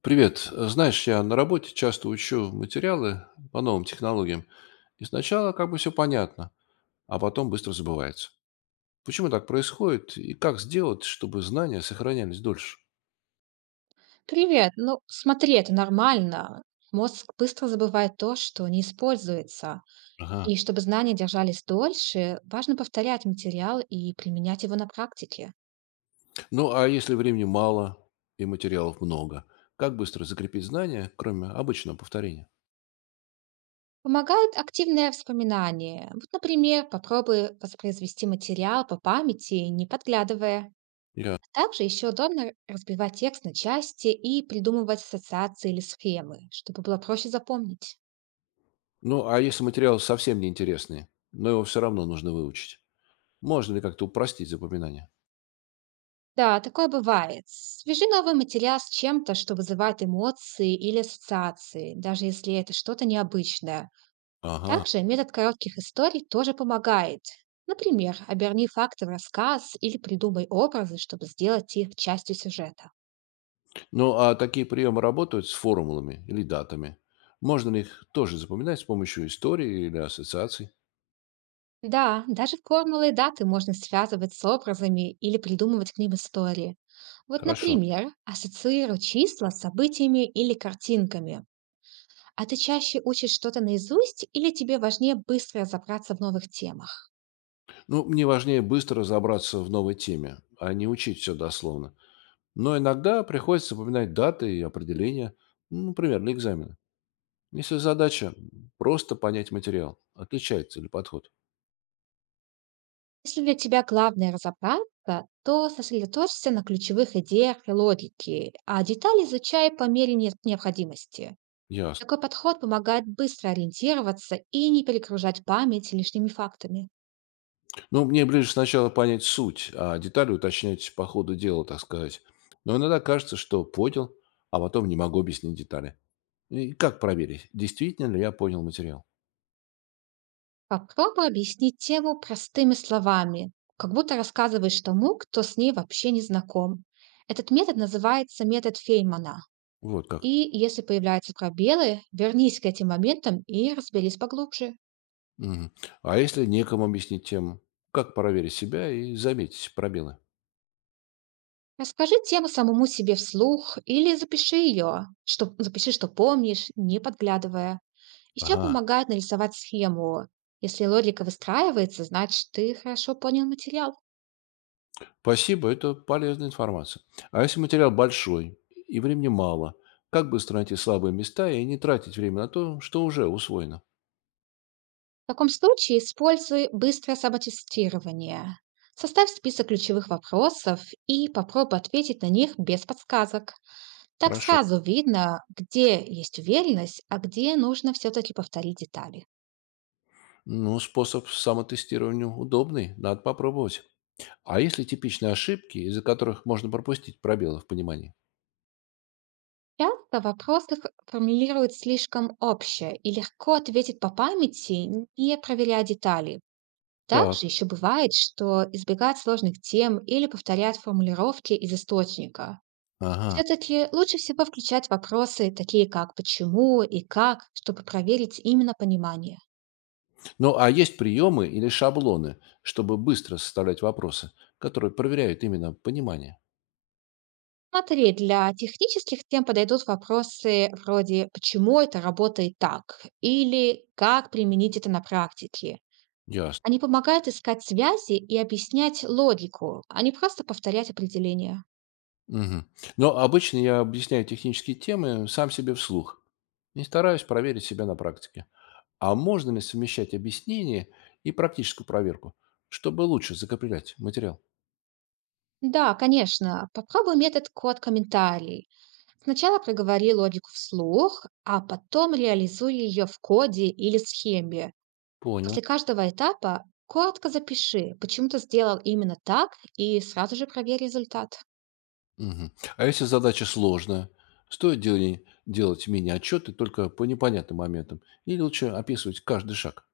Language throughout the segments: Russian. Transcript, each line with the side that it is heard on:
left: Привет. Знаешь, я на работе часто учу материалы по новым технологиям. И сначала все понятно, а потом быстро забывается. Почему так происходит и как сделать, чтобы знания сохранялись дольше?
right: Привет. Ну, смотри, это нормально. Мозг быстро забывает то, что не используется.
left: Ага.
right: И чтобы знания держались дольше, важно повторять материал и применять его на практике.
left: Ну, а если времени мало и материалов много, как быстро закрепить знания, кроме обычного повторения?
right: Помогает активное вспоминание. Вот, например, попробуй воспроизвести материал по памяти, не подглядывая.
left: Я.
right: Также еще удобно разбивать текст на части и придумывать ассоциации или схемы, чтобы было проще запомнить.
left: Ну, а если материал совсем неинтересный, но его все равно нужно выучить, можно ли как-то упростить запоминание?
right: Да, такое бывает. Свяжи новый материал с чем-то, что вызывает эмоции или ассоциации, даже если это что-то необычное.
left: Ага.
right: Также метод коротких историй тоже помогает. Например, оберни факты в рассказ или придумай образы, чтобы сделать их частью сюжета.
left: Ну, а такие приемы работают с формулами или датами? Можно ли их тоже запоминать с помощью истории или ассоциаций?
right: Да, даже формулы и даты можно связывать с образами или придумывать к ним истории. Вот,
left: Хорошо.
right: например, ассоциируй числа с событиями или картинками. А ты чаще учишь что-то наизусть или тебе важнее быстро разобраться в новых темах?
left: Ну, мне важнее быстро разобраться в новой теме, а не учить все дословно. Но иногда приходится запоминать даты и определения, ну, например, для экзамена. Если задача просто понять материал, отличается ли подход?
right: Если для тебя главное разобраться, то сосредоточься на ключевых идеях и логике, а детали изучай по мере необходимости.
left: Ясно.
right: Такой подход помогает быстро ориентироваться и не перегружать память лишними фактами.
left: Ну, мне ближе сначала понять суть, а детали уточнять по ходу дела, так сказать. Но иногда кажется, что понял, а потом не могу объяснить детали. И как проверить, действительно ли я понял материал?
right: Попробуй объяснить тему простыми словами, как будто рассказываешь тому, кто с ней вообще не знаком. Этот метод называется метод Феймана.
left: Вот как.
right: И если появляются пробелы, вернись к этим моментам и разберись поглубже.
left: Мгм. А если некому объяснить тему? Как проверить себя и заметить пробелы?
right: Расскажи тему самому себе вслух или запиши ее, запиши, что помнишь, не подглядывая. Еще
left: Ага.
right: помогает нарисовать схему. Если логика выстраивается, значит, ты хорошо понял материал.
left: Спасибо, это полезная информация. А если материал большой и времени мало, как быстро найти слабые места и не тратить время на то, что уже усвоено?
right: В таком случае используй быстрое самотестирование. Составь список ключевых вопросов и попробуй ответить на них без подсказок. Так
left: Хорошо.
right: сразу видно, где есть уверенность, а где нужно все-таки повторить детали.
left: Ну, способ самотестирования удобный, надо попробовать. А если типичные ошибки, из-за которых можно пропустить пробелы в понимании?
right: Часто вопросы их формулируют слишком общее и легко ответить по памяти, не проверяя детали. Также
left: Так.
right: еще бывает, что избегают сложных тем или повторяют формулировки из источника.
left: Ага.
right: Все-таки лучше всего включать вопросы такие как «почему» и «как», чтобы проверить именно понимание.
left: Ну, а есть приемы или шаблоны, чтобы быстро составлять вопросы, которые проверяют именно понимание?
right: Смотри, для технических тем подойдут вопросы вроде «почему это работает так?» или «как применить это на практике?».
left: Ясно.
right: Они помогают искать связи и объяснять логику, а не просто повторять определения.
left: Мгм. Но обычно я объясняю технические темы сам себе вслух и стараюсь проверить себя на практике. А можно ли совмещать объяснение и практическую проверку, чтобы лучше закреплять материал?
right: Да, конечно, попробуй метод код комментарий. Сначала проговори логику вслух, а потом реализуй ее в коде или схеме.
left: Понял.
right: После каждого этапа коротко запиши, почему ты сделал именно так, и сразу же проверь результат.
left: Мгм. А если задача сложная, стоит дел- делать мини-отчеты только по непонятным моментам или лучше описывать каждый шаг?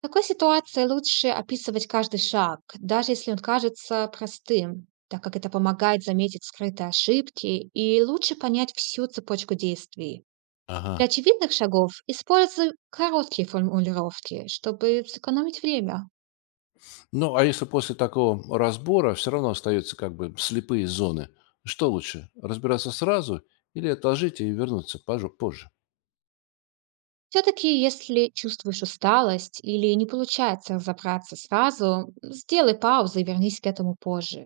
right: В такой ситуации лучше описывать каждый шаг, даже если он кажется простым, так как это помогает заметить скрытые ошибки и лучше понять всю цепочку действий.
left: Ага.
right: Для очевидных шагов используй короткие формулировки, чтобы сэкономить время.
left: Ну, а если после такого разбора все равно остаются слепые зоны, что лучше, разбираться сразу или отложить и вернуться позже?
right: Все-таки, если чувствуешь усталость или не получается разобраться сразу, сделай паузу и вернись к этому позже.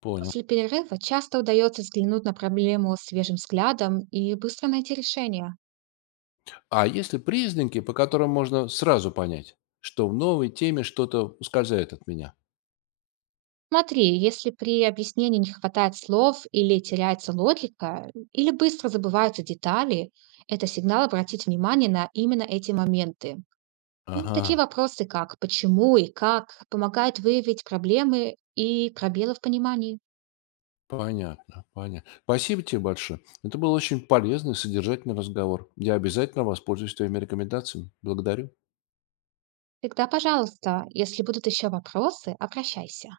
left: Понял.
right: После перерыва часто удается взглянуть на проблему свежим взглядом и быстро найти решение.
left: А есть ли признаки, по которым можно сразу понять, что в новой теме что-то ускользает от меня?
right: Смотри, если при объяснении не хватает слов или теряется логика, или быстро забываются детали, это сигнал обратить внимание на именно эти моменты. И
left: Ага,
right: такие вопросы, как почему и как, помогают выявить проблемы и пробелы в понимании.
left: понятно, понятно. Спасибо тебе большое. Это был очень полезный, содержательный разговор. Я обязательно воспользуюсь твоими рекомендациями. Благодарю.
right: Тогда, пожалуйста, если будут еще вопросы, обращайся.